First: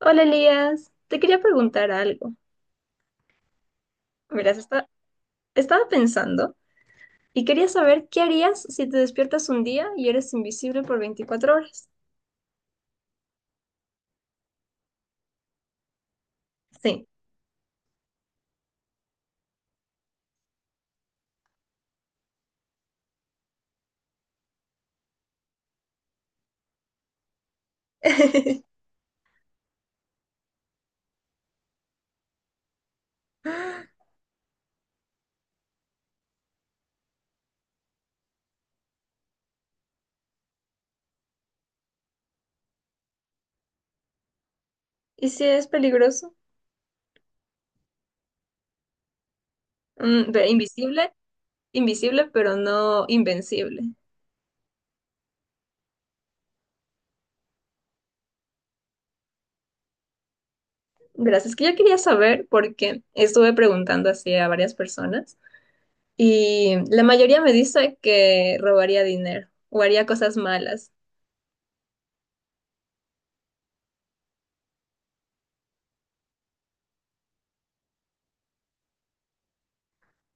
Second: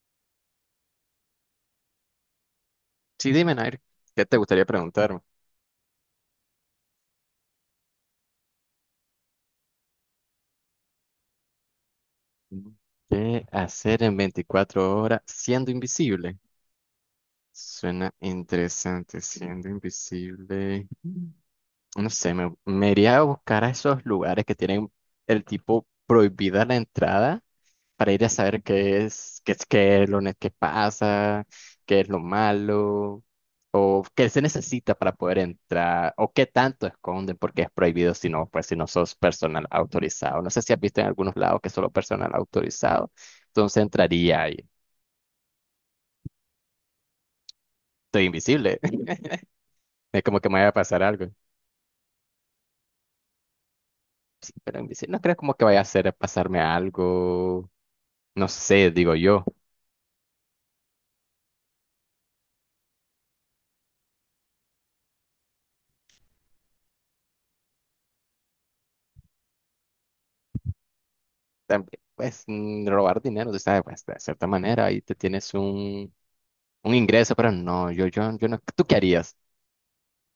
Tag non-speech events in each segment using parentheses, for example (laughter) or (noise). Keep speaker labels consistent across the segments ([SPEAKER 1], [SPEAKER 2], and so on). [SPEAKER 1] Hola Elías, te quería preguntar algo.
[SPEAKER 2] Sí, dime, Nair, ¿qué te
[SPEAKER 1] Verás,
[SPEAKER 2] gustaría preguntarme?
[SPEAKER 1] estaba pensando y quería saber qué harías si te despiertas un día y eres invisible por 24 horas.
[SPEAKER 2] ¿Qué hacer en 24 horas siendo invisible?
[SPEAKER 1] Sí.
[SPEAKER 2] Suena interesante, siendo invisible. No sé, me iría a buscar a esos lugares que tienen el tipo prohibida la entrada para ir a saber
[SPEAKER 1] (laughs)
[SPEAKER 2] qué es, qué es lo qué pasa, qué es lo malo. Qué se necesita para poder entrar o qué tanto esconden porque es prohibido si no, pues si no sos personal autorizado. No sé si has visto en algunos lados que solo personal autorizado. Entonces entraría y
[SPEAKER 1] ¿Y si es peligroso?
[SPEAKER 2] estoy invisible. (laughs) Es como
[SPEAKER 1] Ve,
[SPEAKER 2] que me vaya a pasar algo.
[SPEAKER 1] invisible, pero no invencible.
[SPEAKER 2] Sí, pero invisible. No creo como que vaya a hacer pasarme algo. No sé, digo yo.
[SPEAKER 1] Verás, es que yo quería saber porque estuve preguntando así a varias personas y la mayoría me dice que robaría dinero o haría cosas malas.
[SPEAKER 2] También, pues robar dinero, tú sabes, pues de cierta manera ahí te tienes un ingreso, pero no, yo no. ¿Tú qué harías?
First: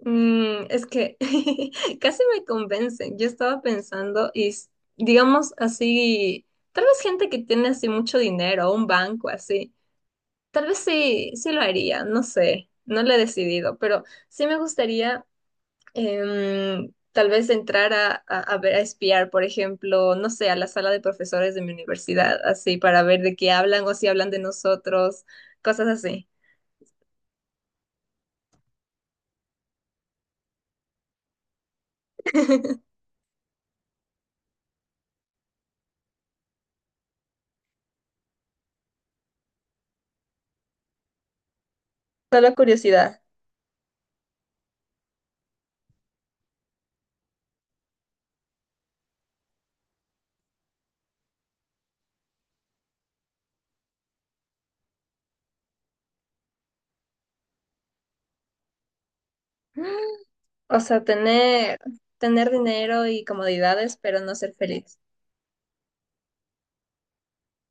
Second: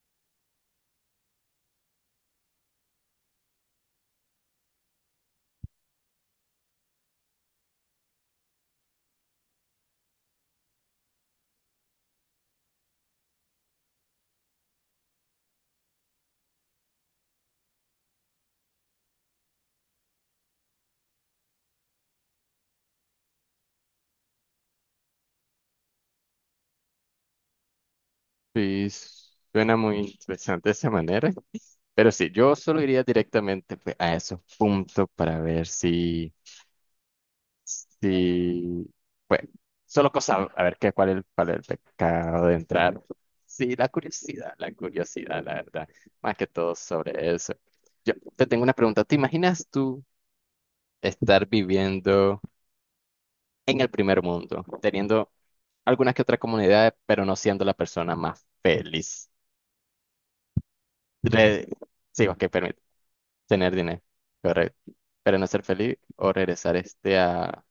[SPEAKER 1] Mm, es que (laughs) casi me convencen. Yo estaba pensando, digamos así, tal vez gente que tiene así mucho dinero, un banco así, tal vez sí lo haría, no sé, no lo he decidido, pero sí me gustaría tal vez entrar a ver, a espiar, por ejemplo, no sé, a la sala de profesores de mi universidad, así, para ver de qué hablan o si hablan de nosotros, cosas así.
[SPEAKER 2] Sí, suena muy interesante de esa manera. Pero sí, yo solo iría directamente pues, a esos puntos para ver si, si, pues, solo cosa, a ver qué, cuál es, cuál es el pecado
[SPEAKER 1] Solo
[SPEAKER 2] de entrar.
[SPEAKER 1] curiosidad.
[SPEAKER 2] Sí, la curiosidad, la curiosidad, la verdad, más que todo sobre eso. Yo te tengo una pregunta, ¿te imaginas tú estar viviendo en el primer mundo, teniendo algunas que otras comunidades, pero no siendo la persona más feliz?
[SPEAKER 1] O sea,
[SPEAKER 2] Re- Sí, ok,
[SPEAKER 1] tener
[SPEAKER 2] permíteme.
[SPEAKER 1] dinero y
[SPEAKER 2] Tener
[SPEAKER 1] comodidades,
[SPEAKER 2] dinero,
[SPEAKER 1] pero no ser
[SPEAKER 2] correcto.
[SPEAKER 1] feliz.
[SPEAKER 2] Pero no ser feliz o regresar este a,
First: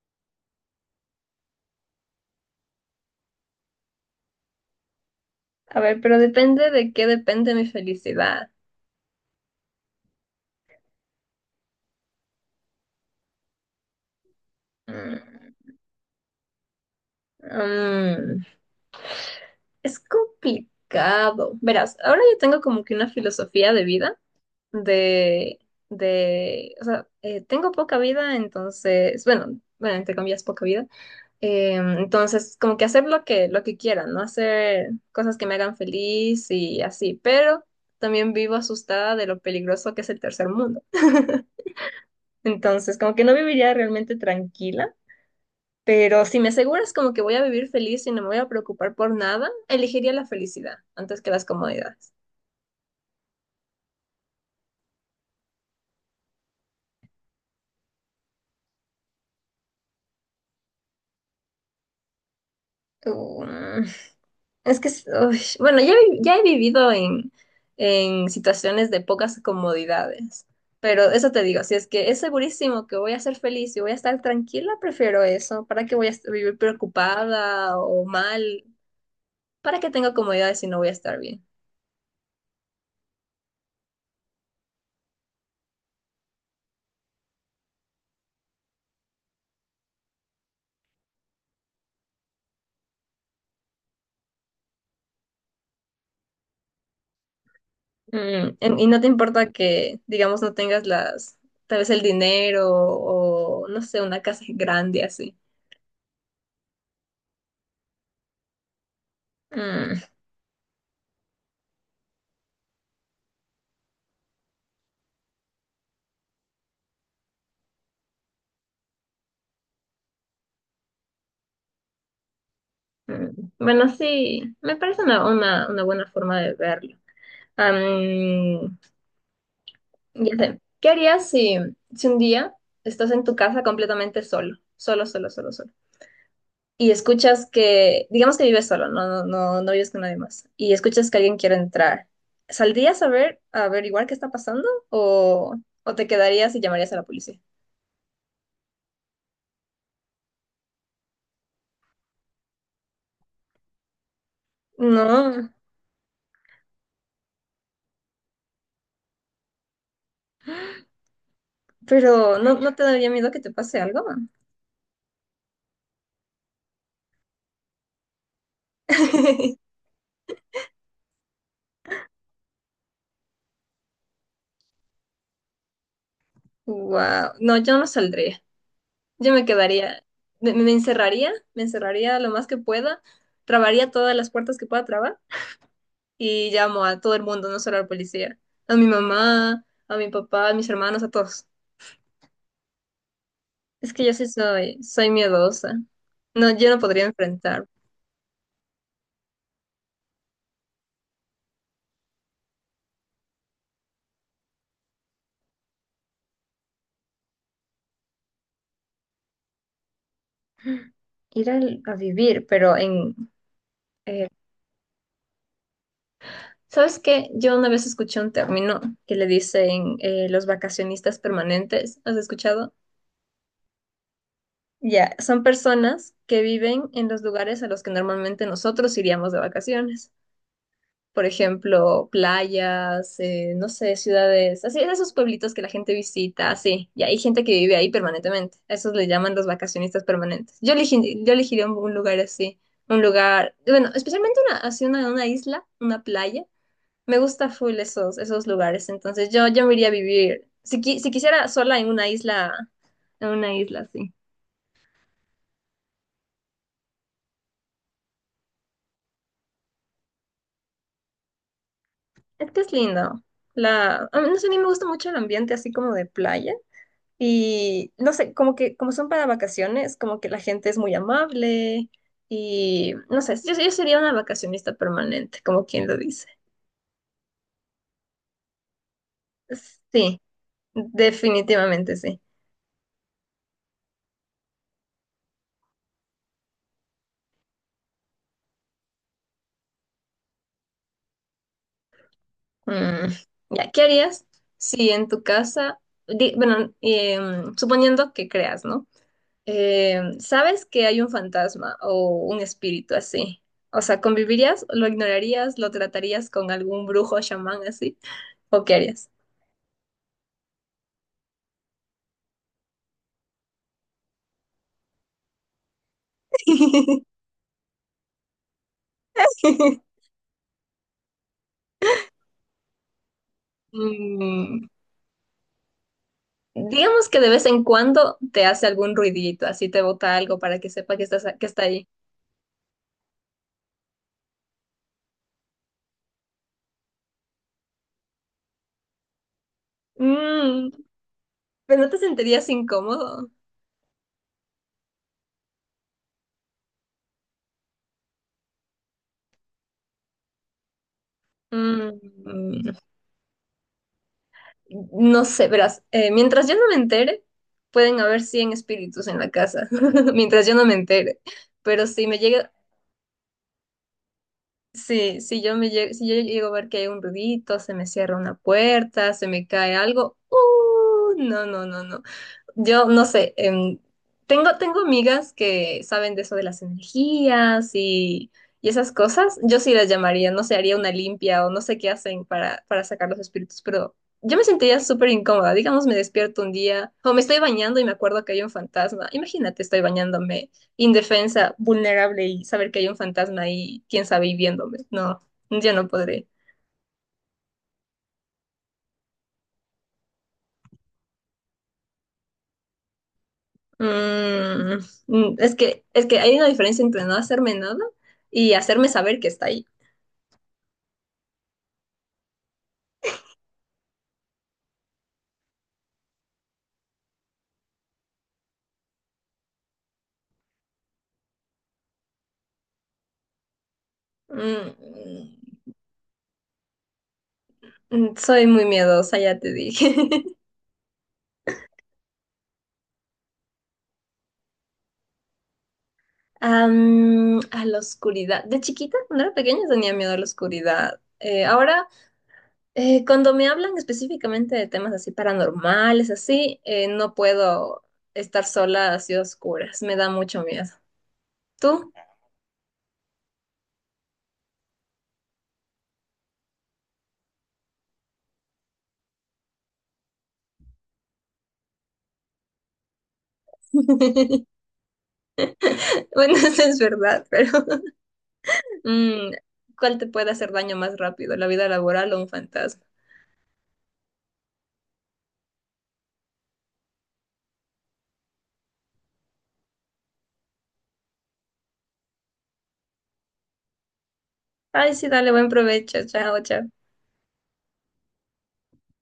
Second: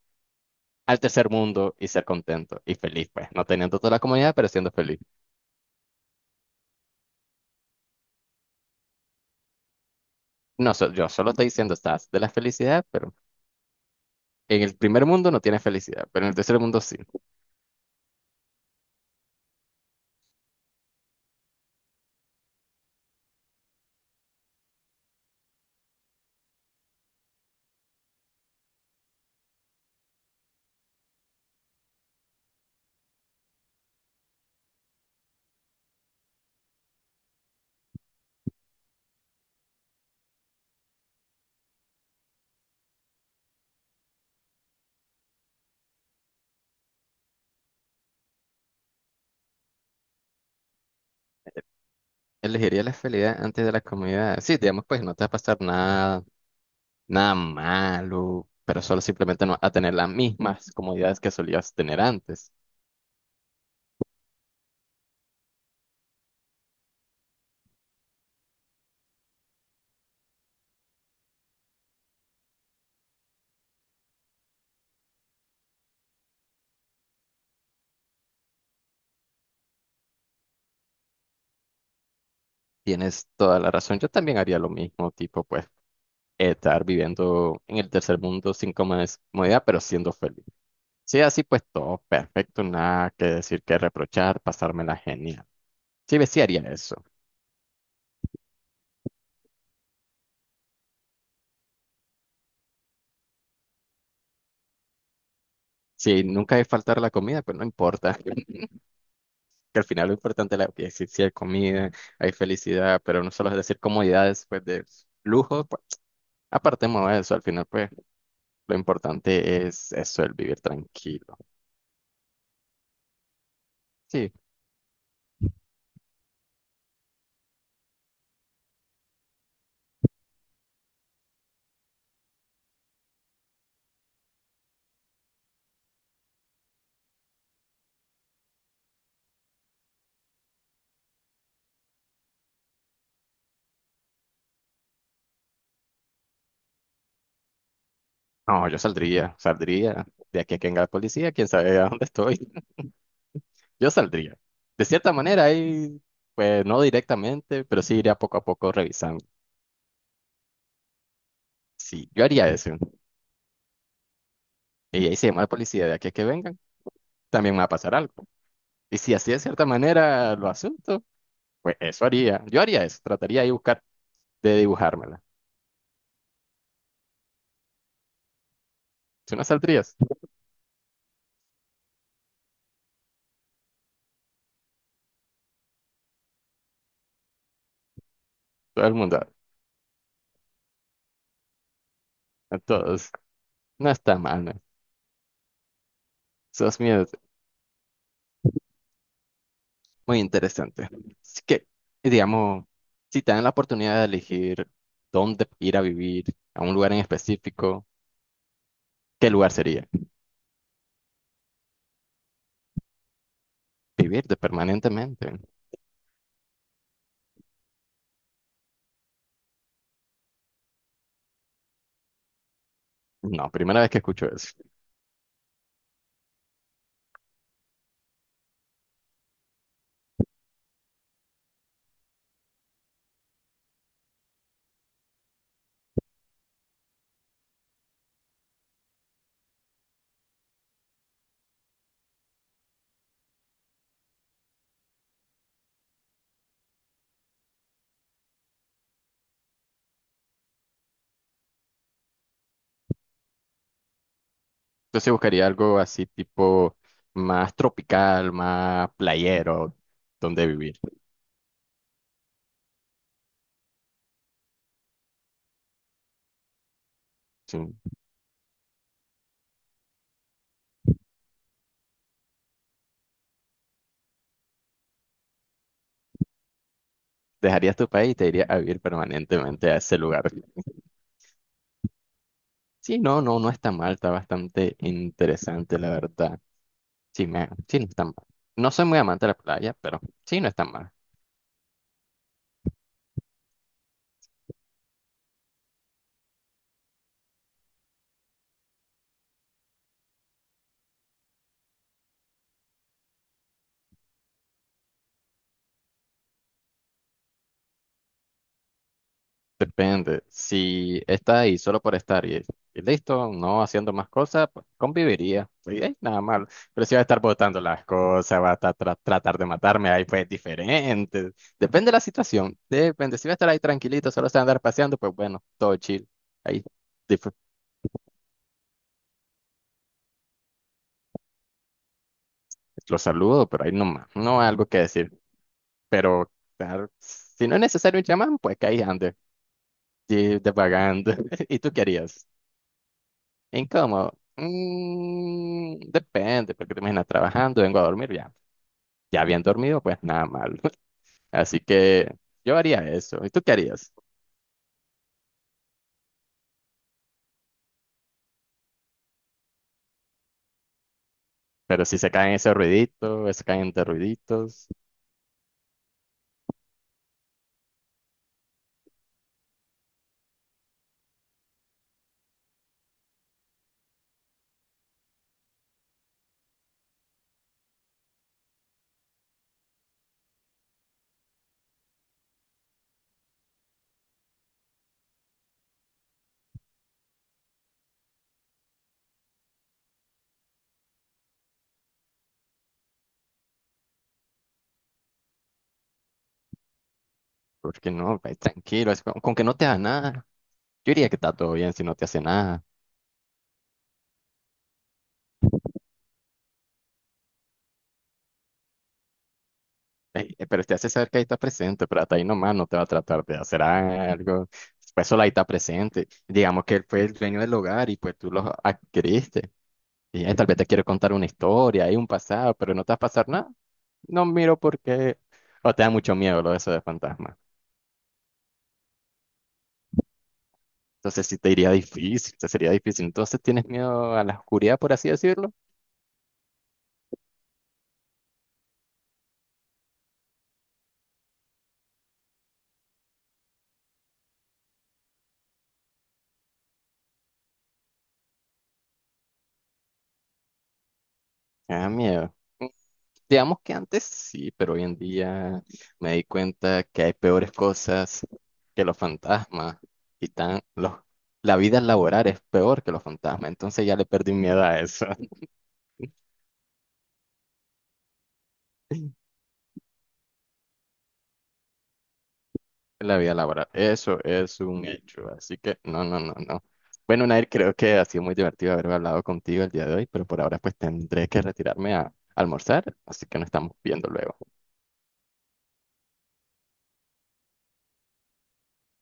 [SPEAKER 2] al tercer mundo y ser contento y feliz, pues. No teniendo toda la comodidad, pero siendo feliz.
[SPEAKER 1] A ver, pero depende de qué depende mi felicidad.
[SPEAKER 2] No, yo solo estoy diciendo, estás de la felicidad, pero en el primer mundo no
[SPEAKER 1] Mm,
[SPEAKER 2] tienes felicidad, pero en el tercer mundo sí.
[SPEAKER 1] mm, es complicado. Verás, ahora yo tengo como que una filosofía de vida de, de, o sea, tengo poca vida, entonces, bueno, entre comillas, poca vida. Entonces, como que hacer lo que quiera, ¿no? Hacer cosas que me hagan feliz y así, pero también vivo asustada de lo peligroso que es el tercer mundo. (laughs) Entonces, como que no viviría realmente tranquila, pero si me aseguras como que voy a vivir feliz y no me voy a preocupar por nada, elegiría la felicidad antes que las comodidades.
[SPEAKER 2] Elegiría la felicidad antes de la comodidad. Sí, digamos, pues no te va a pasar nada, nada malo, pero solo simplemente no vas a tener las mismas comodidades que solías tener antes.
[SPEAKER 1] Um, Es que, uy, bueno, ya, ya he vivido en situaciones de pocas comodidades, pero eso te digo, si es que es segurísimo que voy a ser feliz y voy a estar tranquila, prefiero eso. ¿Para qué voy a vivir preocupada o mal? ¿Para qué tengo comodidades si no voy a estar bien?
[SPEAKER 2] Tienes toda la razón. Yo también haría lo mismo, tipo, pues. Estar viviendo en el tercer mundo sin comodidad, pero siendo feliz. Sí, así pues todo perfecto, nada que decir, que reprochar, pasármela genial. Sí, ve, sí haría eso.
[SPEAKER 1] Y no te importa que, digamos, no tengas tal vez el dinero o, no sé, una casa grande así.
[SPEAKER 2] Si nunca hay faltar la comida, pues no importa. (laughs) Que al
[SPEAKER 1] Mm.
[SPEAKER 2] final lo importante es la que sí, sí hay comida, hay felicidad, pero no solo es decir comodidades, pues de lujo, pues apartemos de eso. Al final, pues lo importante es eso, el vivir tranquilo.
[SPEAKER 1] Mm, bueno,
[SPEAKER 2] Sí,
[SPEAKER 1] sí, me parece una buena forma de verlo. Am, ya sé. ¿Qué harías si un día estás en tu casa completamente solo? Solo, solo, solo, solo. Y escuchas que, digamos que vives solo, no vives con nadie más. Y escuchas que alguien quiere entrar. ¿Saldrías a ver, a averiguar qué está pasando? O te quedarías y llamarías a la policía?
[SPEAKER 2] no, saldría de aquí a que venga la policía, quién sabe a dónde estoy. Yo saldría. De cierta manera,
[SPEAKER 1] No,
[SPEAKER 2] ahí, pues no directamente, pero sí iría poco a poco revisando. Sí, yo
[SPEAKER 1] pero
[SPEAKER 2] haría
[SPEAKER 1] no
[SPEAKER 2] eso.
[SPEAKER 1] te daría miedo que te pase algo?
[SPEAKER 2] Y ahí se llama a la policía de aquí a que vengan, también me va a pasar algo. Y si así de
[SPEAKER 1] (laughs)
[SPEAKER 2] cierta manera lo asunto, pues eso haría. Yo haría eso, trataría de buscar, de dibujármela.
[SPEAKER 1] Wow, no, yo no saldría. Yo
[SPEAKER 2] Si no
[SPEAKER 1] me
[SPEAKER 2] saldrías,
[SPEAKER 1] quedaría, me encerraría lo más que pueda, trabaría todas las puertas que pueda trabar y llamo a todo el mundo, no solo al policía, a mi
[SPEAKER 2] todo el mundo,
[SPEAKER 1] mamá, a mi papá, a mis hermanos, a todos.
[SPEAKER 2] a todos. No
[SPEAKER 1] Es que yo
[SPEAKER 2] está
[SPEAKER 1] sí
[SPEAKER 2] mal, ¿no?
[SPEAKER 1] soy miedosa. No, yo no
[SPEAKER 2] Esos
[SPEAKER 1] podría
[SPEAKER 2] miedos,
[SPEAKER 1] enfrentar
[SPEAKER 2] muy interesante. Así que, digamos, si te dan la oportunidad de elegir dónde ir a vivir, a un lugar en específico, ¿qué lugar sería?
[SPEAKER 1] vivir, pero en...
[SPEAKER 2] Vivir
[SPEAKER 1] eh,
[SPEAKER 2] de permanentemente.
[SPEAKER 1] ¿sabes qué? Yo una vez escuché un término que le dicen los vacacionistas permanentes. ¿Has escuchado?
[SPEAKER 2] No, primera vez que escucho eso.
[SPEAKER 1] Ya, son personas que viven en los lugares a los que normalmente nosotros iríamos de vacaciones. Por ejemplo, playas, no sé, ciudades, así, esos pueblitos que la gente visita, así. Y hay gente que vive ahí permanentemente. A esos le llaman los vacacionistas permanentes. Yo elegiría un lugar así, un lugar, bueno, especialmente una isla, una playa. Me gusta full esos lugares. Entonces yo me iría a vivir, si, si quisiera sola en una isla, así.
[SPEAKER 2] Entonces sí buscaría algo así tipo más tropical, más playero, donde vivir.
[SPEAKER 1] Es que es lindo. La, a mí, no sé, a mí me gusta mucho el ambiente así como de playa.
[SPEAKER 2] Sí.
[SPEAKER 1] Y no sé, como que como son para vacaciones, como que la gente es muy amable. Y no sé, yo sería una vacacionista permanente, como quien lo dice.
[SPEAKER 2] Dejarías tu país y te irías a vivir permanentemente a ese
[SPEAKER 1] Sí,
[SPEAKER 2] lugar.
[SPEAKER 1] definitivamente sí.
[SPEAKER 2] Sí, no, no, no está mal, está bastante interesante, la verdad. Sí, me, sí, no está mal. No soy muy amante de la playa, pero sí, no está mal.
[SPEAKER 1] Mm, ya, ¿qué harías si en tu casa, bueno, suponiendo que creas, ¿no? Sabes que hay un fantasma o un espíritu así. O sea, ¿convivirías, lo ignorarías, lo tratarías con algún brujo o chamán así? ¿O qué harías?
[SPEAKER 2] Depende. Si está ahí solo por estar y listo, no haciendo más cosas, pues, conviviría. Y, nada mal. Pero si va a estar
[SPEAKER 1] (laughs)
[SPEAKER 2] botando las cosas, va a estar tratar de matarme, ahí pues diferente. Depende de la situación. Depende. Si va a estar ahí tranquilito, solo se va a andar
[SPEAKER 1] Mm,
[SPEAKER 2] paseando, pues bueno, todo chill. Ahí
[SPEAKER 1] digamos que de
[SPEAKER 2] dif-
[SPEAKER 1] vez en cuando te hace algún ruidito, así te bota algo para que sepa que que está ahí.
[SPEAKER 2] lo saludo, pero ahí no más. No hay algo que decir. Pero claro, si no es necesario un chamán, pues que ahí ande, y
[SPEAKER 1] Mm,
[SPEAKER 2] divagando. (laughs) ¿Y tú
[SPEAKER 1] pero no te
[SPEAKER 2] querías?
[SPEAKER 1] sentirías incómodo.
[SPEAKER 2] Incómodo. Mm, depende, porque te imaginas trabajando, vengo a dormir, ya. Ya bien dormido, pues nada mal. (laughs) Así que yo
[SPEAKER 1] Mm,
[SPEAKER 2] haría eso. ¿Y tú qué harías?
[SPEAKER 1] No sé, verás, mientras yo no me entere, pueden haber 100 espíritus en la casa, (laughs) mientras yo no me entere.
[SPEAKER 2] Pero
[SPEAKER 1] Pero
[SPEAKER 2] si
[SPEAKER 1] si
[SPEAKER 2] se
[SPEAKER 1] me
[SPEAKER 2] caen
[SPEAKER 1] llega,
[SPEAKER 2] ese ruidito, se caen de ruiditos,
[SPEAKER 1] sí, si yo si yo llego a ver que hay un ruidito, se me cierra una puerta, se me cae algo, ¡uh! No, no, no, no. Yo no sé, tengo, tengo amigas que saben de eso de las energías y esas cosas. Yo sí las llamaría, no sé, haría una limpia o no sé qué hacen para sacar los espíritus, pero yo me sentiría súper incómoda. Digamos, me despierto un día o me estoy bañando y me acuerdo que hay un fantasma. Imagínate, estoy bañándome indefensa, vulnerable y saber que hay un fantasma ahí, quién sabe, y viéndome. No, yo no podré.
[SPEAKER 2] porque no. Pues, tranquilo, es con que no te haga nada. Yo diría que está todo bien si no te hace nada.
[SPEAKER 1] Mm, es que hay una diferencia entre no hacerme nada y hacerme saber que está ahí.
[SPEAKER 2] Ey, pero te hace saber que ahí está presente, pero hasta ahí nomás no te va a tratar de hacer algo. Pues solo ahí está presente. Digamos que él fue el dueño del hogar y pues tú lo adquiriste. Y tal vez te quiero contar una historia y un pasado, pero no te va a pasar nada. No miro porque...
[SPEAKER 1] Mm,
[SPEAKER 2] O te da mucho miedo lo de eso de fantasma.
[SPEAKER 1] mm, soy muy miedosa, ya te dije. (laughs)
[SPEAKER 2] Entonces sí te iría difícil, te sería difícil. Entonces tienes miedo a la oscuridad, por así decirlo.
[SPEAKER 1] A la oscuridad. De chiquita, cuando era pequeña, tenía miedo a la oscuridad. Ahora, cuando me hablan específicamente de temas así paranormales, así, no puedo estar sola así a oscuras. Me da mucho miedo.
[SPEAKER 2] Ah,
[SPEAKER 1] ¿Tú?
[SPEAKER 2] miedo. Mm, digamos que antes sí, pero hoy en día me di cuenta que hay peores cosas que los fantasmas. Y tan, los, la vida laboral es peor que los fantasmas. Entonces ya le perdí
[SPEAKER 1] (laughs)
[SPEAKER 2] miedo a eso.
[SPEAKER 1] Bueno, eso es verdad, pero (laughs)
[SPEAKER 2] (laughs)
[SPEAKER 1] mm, ¿cuál te puede hacer daño más rápido, la vida laboral o un fantasma?
[SPEAKER 2] La vida laboral, eso es un sí. Hecho, así que no, no, no, no. Bueno, Nair, creo que ha sido muy divertido haber hablado contigo el día de hoy, pero por ahora pues tendré que retirarme a almorzar, así que nos estamos viendo luego.
[SPEAKER 1] Ay, sí, dale, buen provecho. Chao, chao.